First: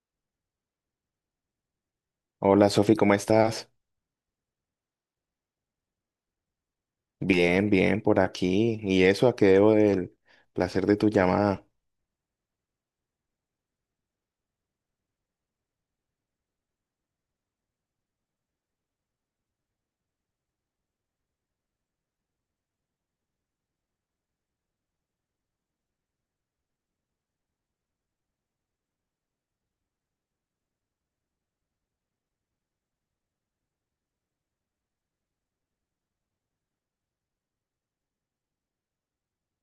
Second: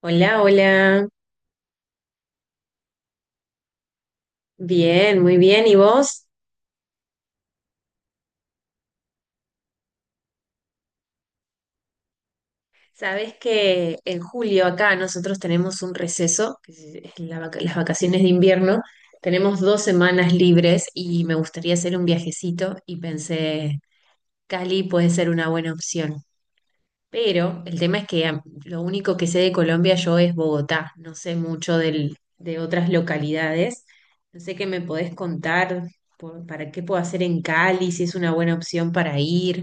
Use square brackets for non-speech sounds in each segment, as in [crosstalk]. Hola, hola. Hola Sofi, ¿cómo estás? Bien, muy bien. ¿Y vos? Bien, bien, por aquí. ¿Y eso a qué debo del placer de tu llamada? Sabés que en julio acá nosotros tenemos un receso, que es las vacaciones de invierno. Tenemos dos semanas libres y me gustaría hacer un viajecito y pensé, Cali puede ser una buena opción. Pero el tema es que lo único que sé de Colombia yo es Bogotá. No sé mucho de otras localidades. No sé qué me podés contar para qué puedo hacer en Cali, si es una buena opción para ir.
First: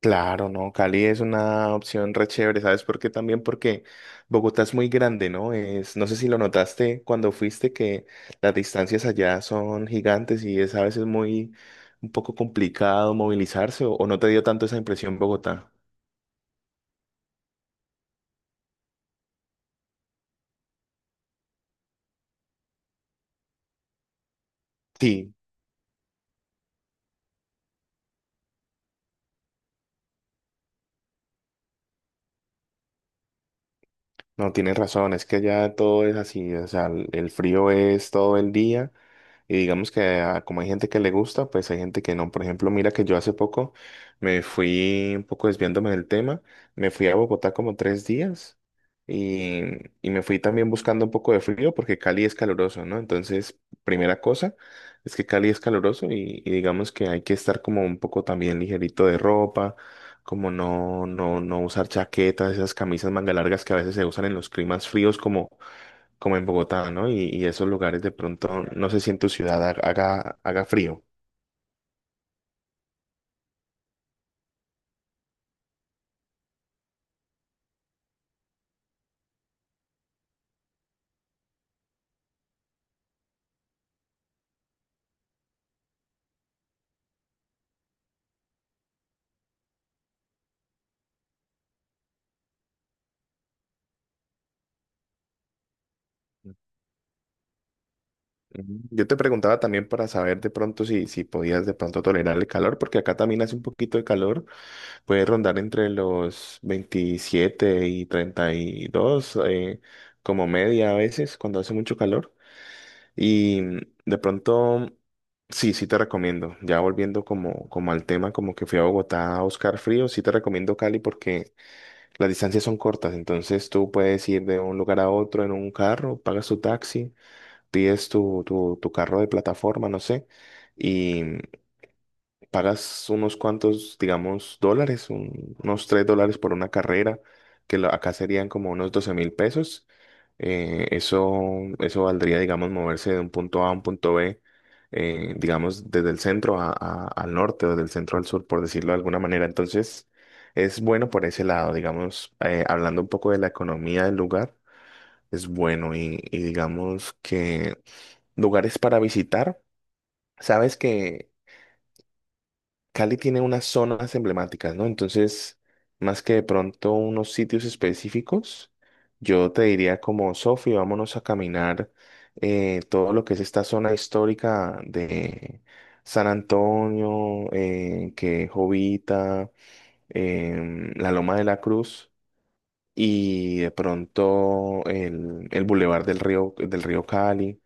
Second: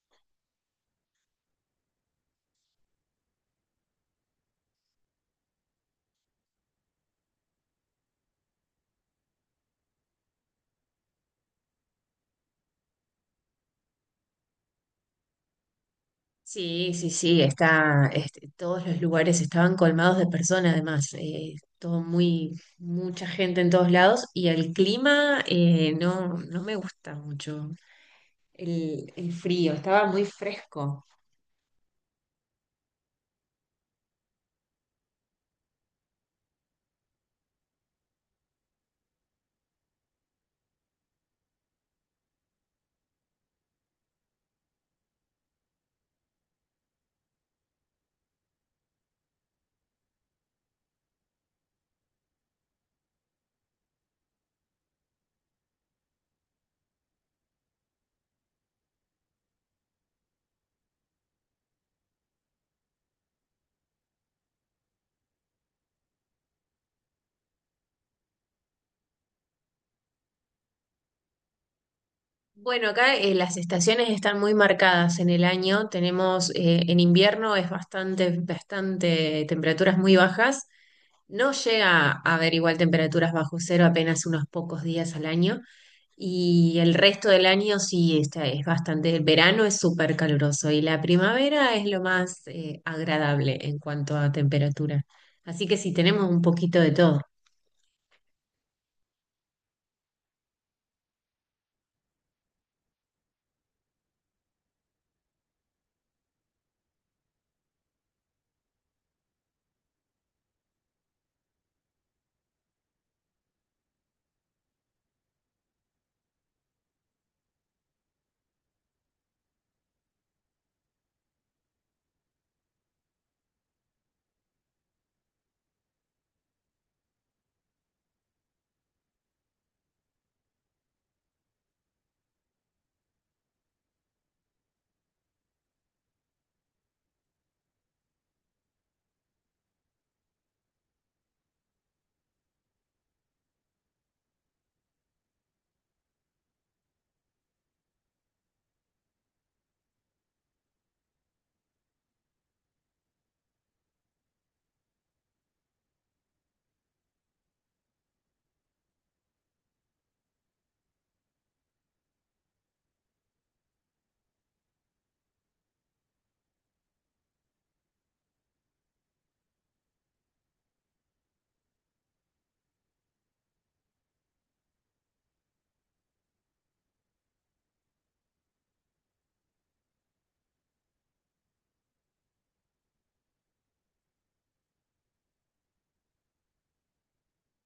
Claro, no, Cali es una opción re chévere, ¿sabes por qué? También porque Bogotá es muy grande, ¿no? Es, no sé si lo notaste cuando fuiste que las distancias allá son gigantes y es a veces muy un poco complicado movilizarse o no te dio tanto esa impresión Bogotá. Sí, sí, sí, todos los lugares estaban colmados de personas, además, todo mucha gente en todos lados y el Sí, clima no, no me gusta mucho el frío, estaba muy fresco. no, tienes razón, es que allá todo es así, o sea, el frío es todo el día. Y digamos que como hay gente que le gusta, pues hay gente que no. Por ejemplo, mira que yo hace poco me fui un poco desviándome del tema, me fui a Bogotá como 3 días y, y me fui también buscando un poco de frío porque Cali es caluroso, ¿no? Entonces, primera cosa es que Cali es caluroso y digamos que hay que estar como un poco también ligerito de ropa, como no usar chaquetas, esas camisas manga largas que a veces se usan en los climas fríos como en Bogotá, ¿no? Y esos lugares de pronto, no sé si en tu ciudad haga frío. Bueno, acá las estaciones están muy marcadas en el año, tenemos en invierno es bastante temperaturas muy bajas, no llega a haber igual temperaturas bajo cero apenas unos pocos días al año. Y el resto del año sí, es bastante, el verano es súper caluroso y la primavera es lo más agradable en cuanto a temperatura. Así que sí, tenemos un poquito de todo. Ujú. Yo te preguntaba también para saber de pronto si podías de pronto tolerar el calor, porque acá también hace un poquito de calor, puede rondar entre los 27 y 32, como media a veces cuando hace mucho calor. Y de pronto, sí, sí te recomiendo, ya volviendo como al tema, como que fui a Bogotá a buscar frío, sí te recomiendo Cali porque... Las distancias son cortas, entonces tú puedes ir de un lugar a otro en un carro, pagas tu taxi, pides tu carro de plataforma, no sé, pagas unos cuantos, digamos, dólares, unos $3 por una carrera, que acá serían como unos $12.000. Eh, eso, eso valdría, digamos, moverse de un punto A a un punto B, digamos, desde el centro al norte o del centro al sur, por decirlo de alguna manera. Entonces, es bueno por ese lado, digamos, hablando un poco de la economía del lugar, es bueno y digamos que lugares para visitar. Sabes que Cali tiene unas zonas emblemáticas, ¿no? Entonces, más que de pronto unos sitios específicos, yo te diría como, Sofi, vámonos a caminar todo lo que es esta zona histórica de San Antonio, que Jovita, la Loma de la Cruz y de pronto el Boulevard del Río Cali.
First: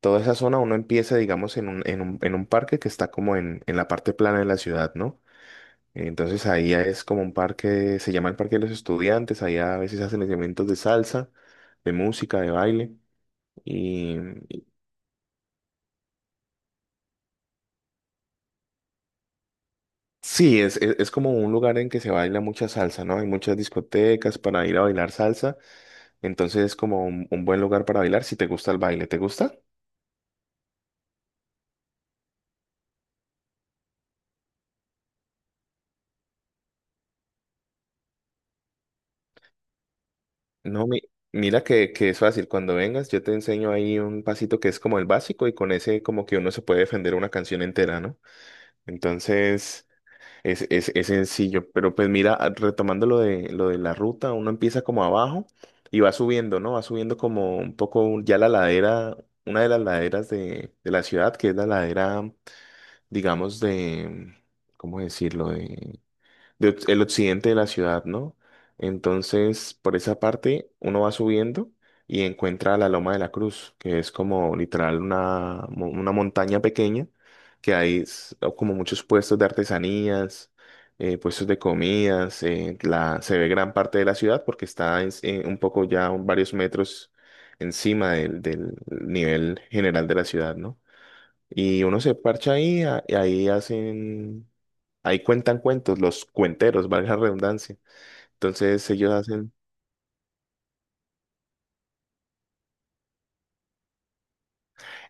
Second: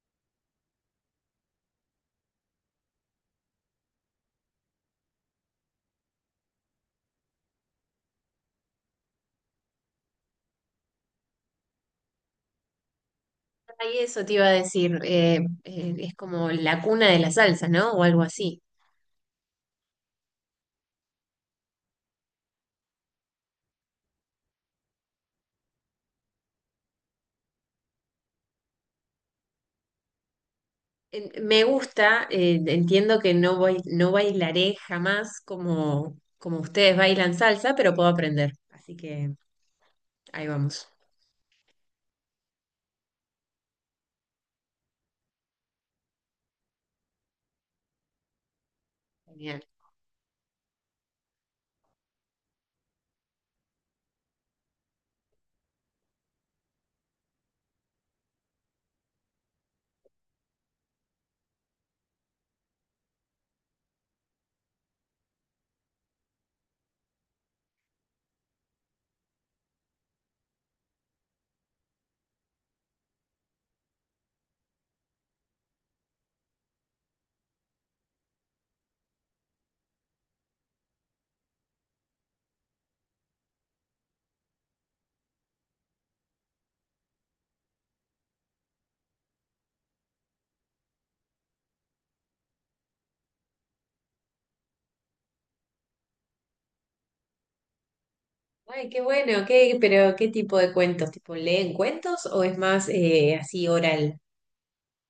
Toda esa zona uno empieza, digamos, en un parque que está como en la parte plana de la ciudad, ¿no? Entonces ahí es como un parque, se llama el Parque de los Estudiantes, ahí a veces hacen eventos de salsa, de música, de baile. Y Y eso te iba a y decir, es como la cuna de la salsa, ¿no? O algo así. sí, es como un lugar en que se baila mucha salsa, ¿no? Hay muchas discotecas para ir a bailar salsa. Entonces es como un buen lugar para bailar si te gusta el baile. ¿Te gusta? Me gusta, entiendo que no bailaré jamás como, como ustedes bailan salsa, pero puedo aprender. Así que ahí No, vamos. Mira que es fácil. Cuando vengas, yo te enseño ahí un pasito que es como el básico y con ese como que uno se puede defender una canción entera, ¿no? Entonces... Es sencillo, pero pues mira, retomando lo de la ruta, uno empieza como abajo y va subiendo, ¿no? Va subiendo como un poco ya la ladera, una de las laderas de la ciudad, que es la ladera, digamos, de, ¿cómo decirlo? El occidente de la ciudad, ¿no? Entonces, por esa parte, uno va subiendo y encuentra la Loma de la Cruz, que es como literal una montaña pequeña, que hay como muchos puestos de artesanías, puestos de comidas, se ve gran parte de la ciudad porque está en un poco ya varios metros encima del nivel general de la ciudad, ¿no? Y uno se parcha ahí, y ahí hacen, ahí cuentan cuentos, los cuenteros, valga la redundancia. Ay, Entonces qué ellos bueno, hacen, qué, pero ¿qué tipo de cuentos? ¿Tipo leen cuentos o es más así oral?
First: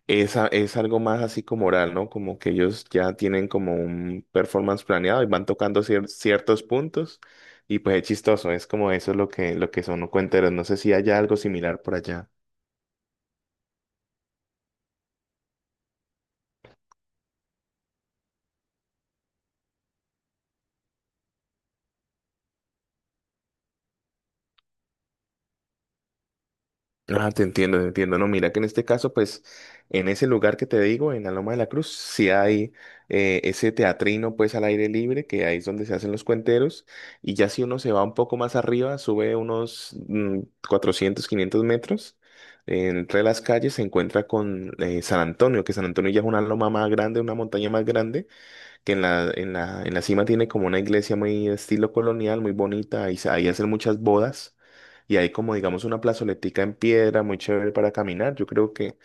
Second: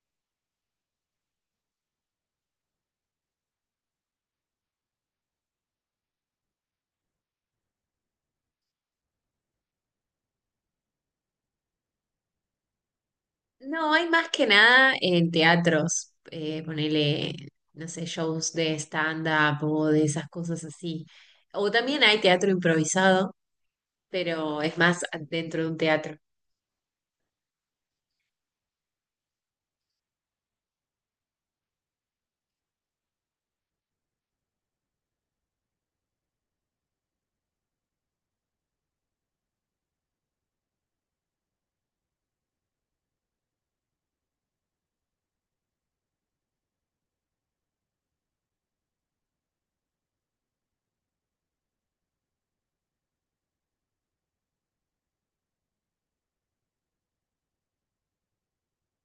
esa, es algo más así como oral, ¿no? Como que ellos ya tienen como un performance planeado y van tocando ciertos puntos y pues es chistoso, es como eso es lo que son los cuenteros. No sé si haya algo similar por allá. No, hay más que nada en teatros, ponele, no sé, shows de stand-up o de esas cosas así. O también hay teatro improvisado, pero es más dentro de un teatro. Ah, te entiendo, te entiendo. No, mira que en este caso, pues, en ese lugar que te digo, en la Loma de la Cruz, sí hay ese teatrino, pues, al aire libre, que ahí es donde se hacen los cuenteros. Y ya si uno se va un poco más arriba, sube unos 400, 500 metros, entre las calles se encuentra con San Antonio, que San Antonio ya es una loma más grande, una montaña más grande que en la cima tiene como una iglesia muy estilo colonial, muy bonita, ahí, ahí hacen muchas bodas y hay como digamos una plazoletica en piedra muy chévere para caminar. Yo creo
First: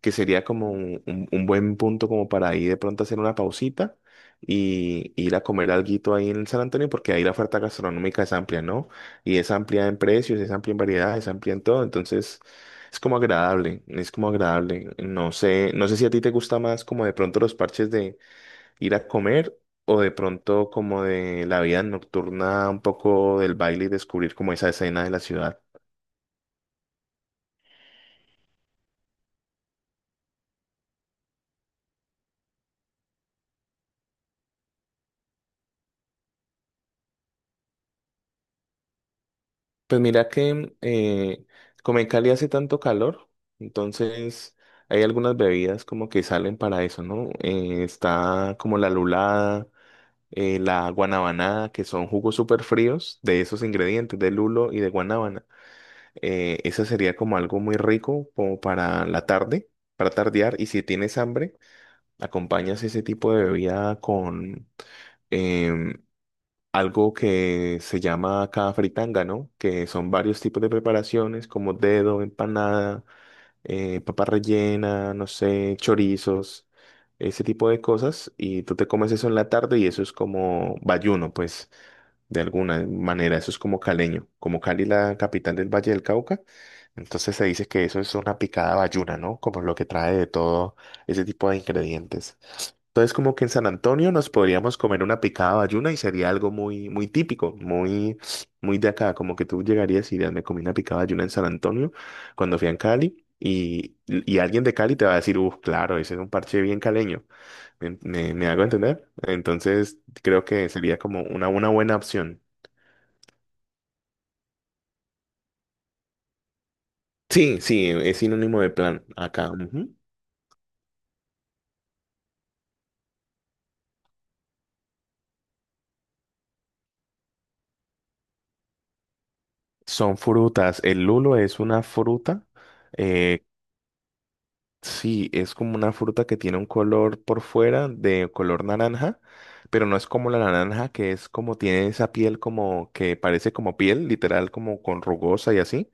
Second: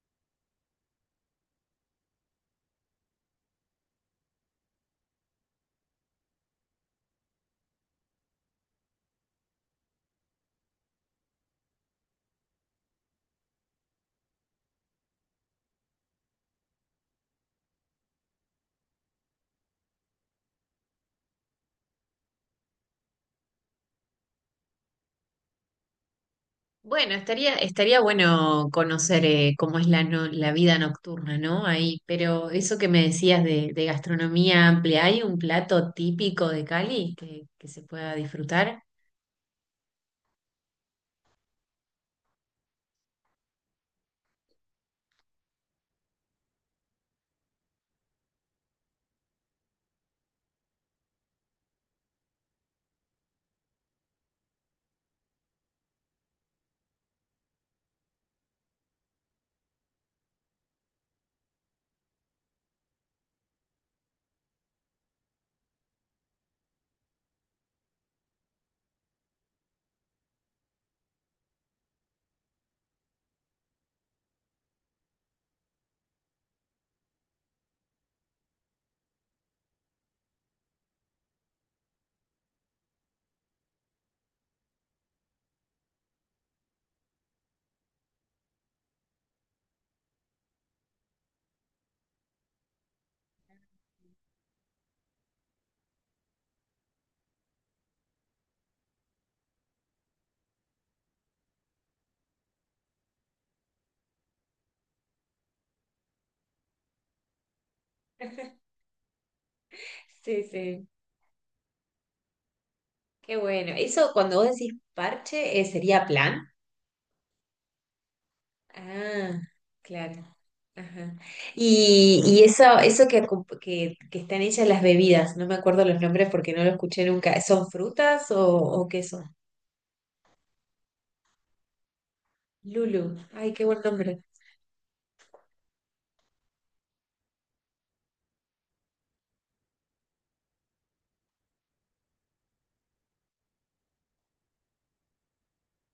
que sería como un buen punto como para ahí de pronto hacer una pausita y ir a comer alguito ahí en San Antonio porque ahí la oferta gastronómica es amplia, ¿no? Y es amplia en precios, es amplia en variedad, es amplia en todo, entonces... Es como agradable, es como agradable. No sé, no sé si a ti te gusta más como de pronto los parches ir a comer o de pronto como de la vida nocturna, un poco del baile y descubrir como esa escena de la ciudad. Bueno, estaría bueno conocer cómo es la vida nocturna, ¿no? Ahí, pero eso que me decías de gastronomía amplia, ¿hay un plato típico de Cali que se pueda disfrutar? Pues mira que como en Cali hace tanto calor, entonces hay algunas bebidas como que salen para eso, ¿no? Está como la lulada, la guanabanada, que son jugos súper fríos de esos ingredientes, de lulo y de guanábana. Esa sería como algo muy rico como para la tarde, para tardear. Y si tienes hambre, acompañas ese tipo de bebida con em, algo que se llama acá fritanga, ¿no? Que son varios tipos de preparaciones como dedo, empanada, papa rellena, no sé, chorizos, ese tipo de cosas. Y tú te comes eso en la tarde y eso es como bayuno, pues de alguna manera. Eso es como caleño, como Cali, la capital del Valle del Cauca. Entonces se dice que eso es una picada bayuna, ¿no? Como lo que trae de todo ese tipo de ingredientes. Entonces, como que en San Antonio nos podríamos comer una picada bayuna y sería algo muy, muy típico, muy, muy de acá. Como que tú llegarías y dirías, me comí una picada bayuna en San Antonio cuando fui a Cali. Y alguien de Cali te va a decir, uff, claro, ese es un parche bien caleño. ¿Me hago [laughs] entender? Entonces, Sí, creo que sí, sería como una buena opción. qué bueno. Eso cuando vos decís parche, ¿eh, sería plan? Sí, sí, es sinónimo de plan Ah, acá. Ujú. claro. Ajá. Y eso, que están hechas las bebidas, no me acuerdo los nombres porque no lo escuché nunca. ¿Son frutas o qué son? Son frutas. El lulo es una fruta. Lulu, eh, ay, qué buen nombre. sí, es como una fruta que tiene un color por fuera de color naranja, pero no es como la naranja, que es como tiene esa piel como que parece como piel, literal, como con rugosa y así,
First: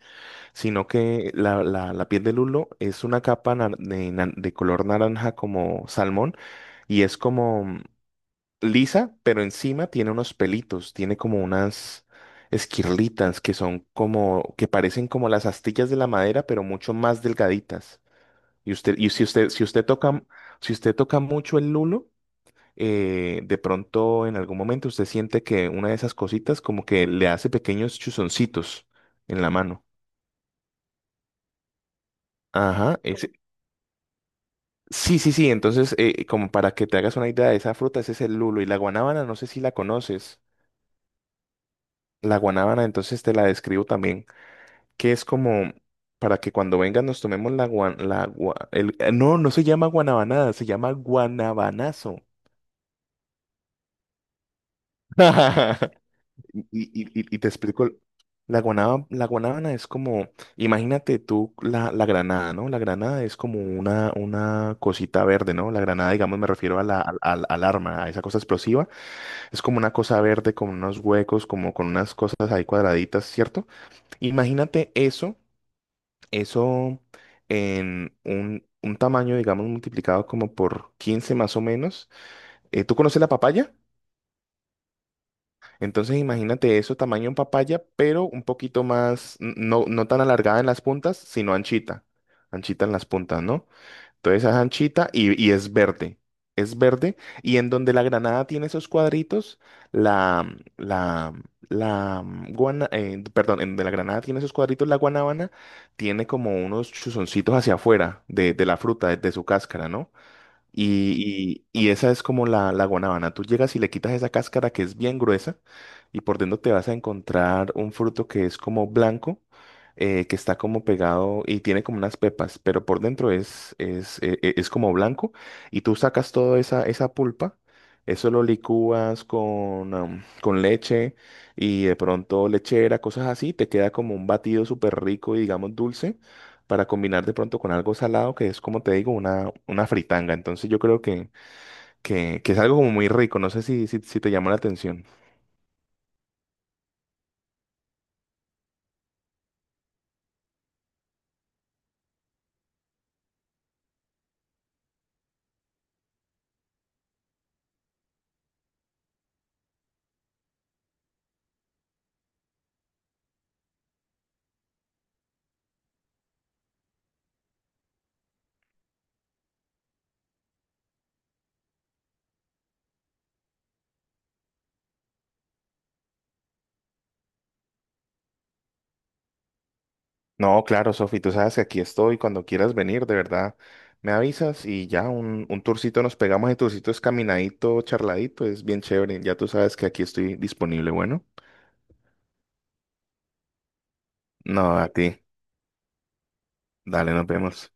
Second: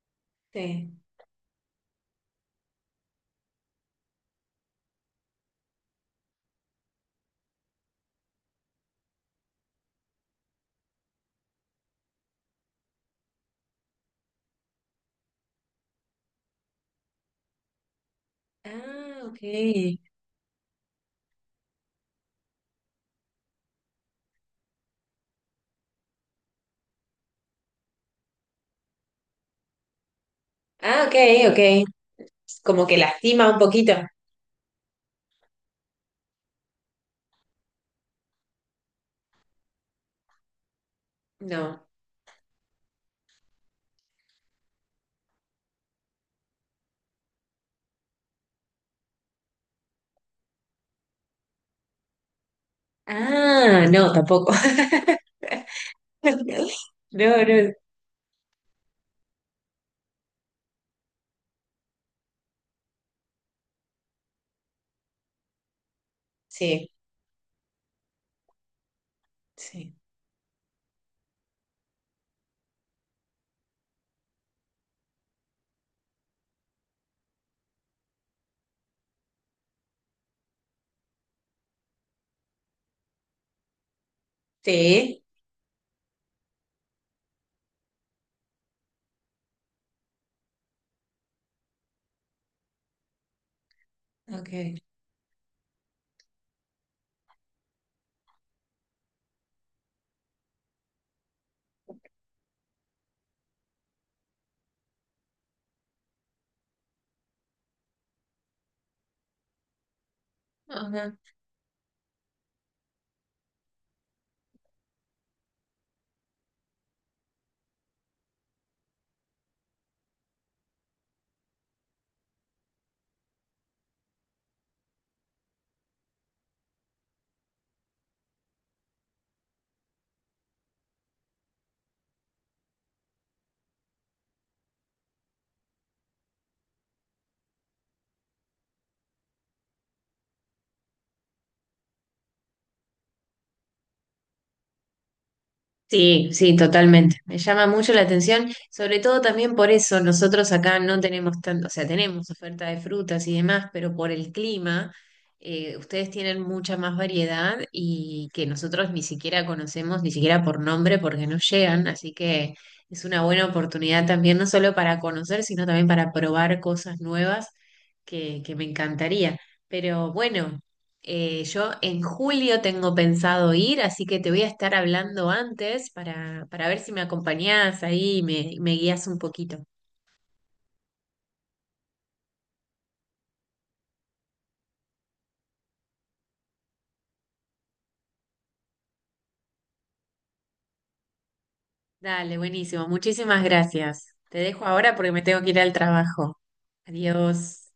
sino Sí. que la piel del lulo es una capa de color naranja como salmón y es como lisa, pero encima tiene unos pelitos, tiene como unas esquirlitas que son como, que parecen como las astillas de la madera, pero mucho más delgaditas. Y usted, y Ah, si usted, si usted ok. toca, si usted toca mucho el lulo, de pronto en algún momento usted siente que una de esas cositas como que le hace pequeños chuzoncitos en la mano. Ah, ok, ok. Como Ajá, que lastima un poquito. sí, sí, sí. Entonces, como para que te hagas una idea de esa fruta, ese es el lulo. Y la guanábana, no sé si la conoces. No. La guanábana, entonces te la describo también. Que es como para que cuando vengan nos tomemos la guan, la gua- el- no, no se llama guanabanada, se llama guanabanazo. Ah, no, tampoco. [laughs] [laughs] Y, y- y- No, y te no. explico, la guanábana es como, imagínate tú la granada, ¿no? La granada es como una cosita verde, ¿no? La granada, digamos, me refiero a Sí, al arma, a esa cosa explosiva. Es como una sí. cosa verde con unos huecos, como con unas cosas ahí cuadraditas, ¿cierto? Imagínate eso. Eso en un tamaño, digamos, multiplicado como por 15 más o menos. ¿Tú conoces la papaya? Sí. Entonces imagínate eso, tamaño en papaya, pero un poquito más, no, no tan alargada en las puntas, sino anchita. Anchita en las puntas, ¿no? Entonces es Ok. anchita y es verde. Es verde. Y en donde la granada tiene esos cuadritos, la, la, perdón, en donde la granada tiene esos cuadritos, la guanábana tiene como unos chuzoncitos hacia afuera de la fruta, de su cáscara, ¿no? Ajá. Y esa es como la guanábana. Tú llegas y le quitas esa cáscara que es bien gruesa y por dentro te vas a encontrar un fruto que es como blanco, que está como pegado y tiene como unas pepas, pero por dentro es como blanco y tú sacas toda esa pulpa. Eso lo licúas con, con leche y de pronto lechera, cosas así. Te queda como un batido súper rico y digamos dulce para combinar de pronto con algo salado, que es como te digo, una fritanga. Entonces yo creo que es algo como muy rico. No sé si te llama la atención. Sí, sí, totalmente. Me llama mucho la atención, sobre todo también por eso nosotros acá no tenemos tanto, o sea, tenemos oferta de frutas y demás, pero por el clima, ustedes tienen mucha más variedad y que nosotros ni siquiera conocemos, ni siquiera por nombre, porque no llegan, así que es una buena oportunidad también, no solo para conocer, sino también para probar cosas nuevas que me encantaría. Pero bueno, yo en julio tengo pensado ir, así que te voy a estar hablando antes para ver si me acompañás ahí y me guías un poquito. No, claro, Sofi, tú sabes que aquí estoy. Cuando quieras venir, de verdad, me avisas y ya un tourcito nos pegamos. El tourcito es caminadito, charladito, es bien chévere. Ya tú sabes que aquí estoy disponible. Bueno, Dale, buenísimo. Muchísimas gracias. Te dejo no, a ahora porque ti. me tengo que ir al trabajo. Dale, nos Adiós. vemos.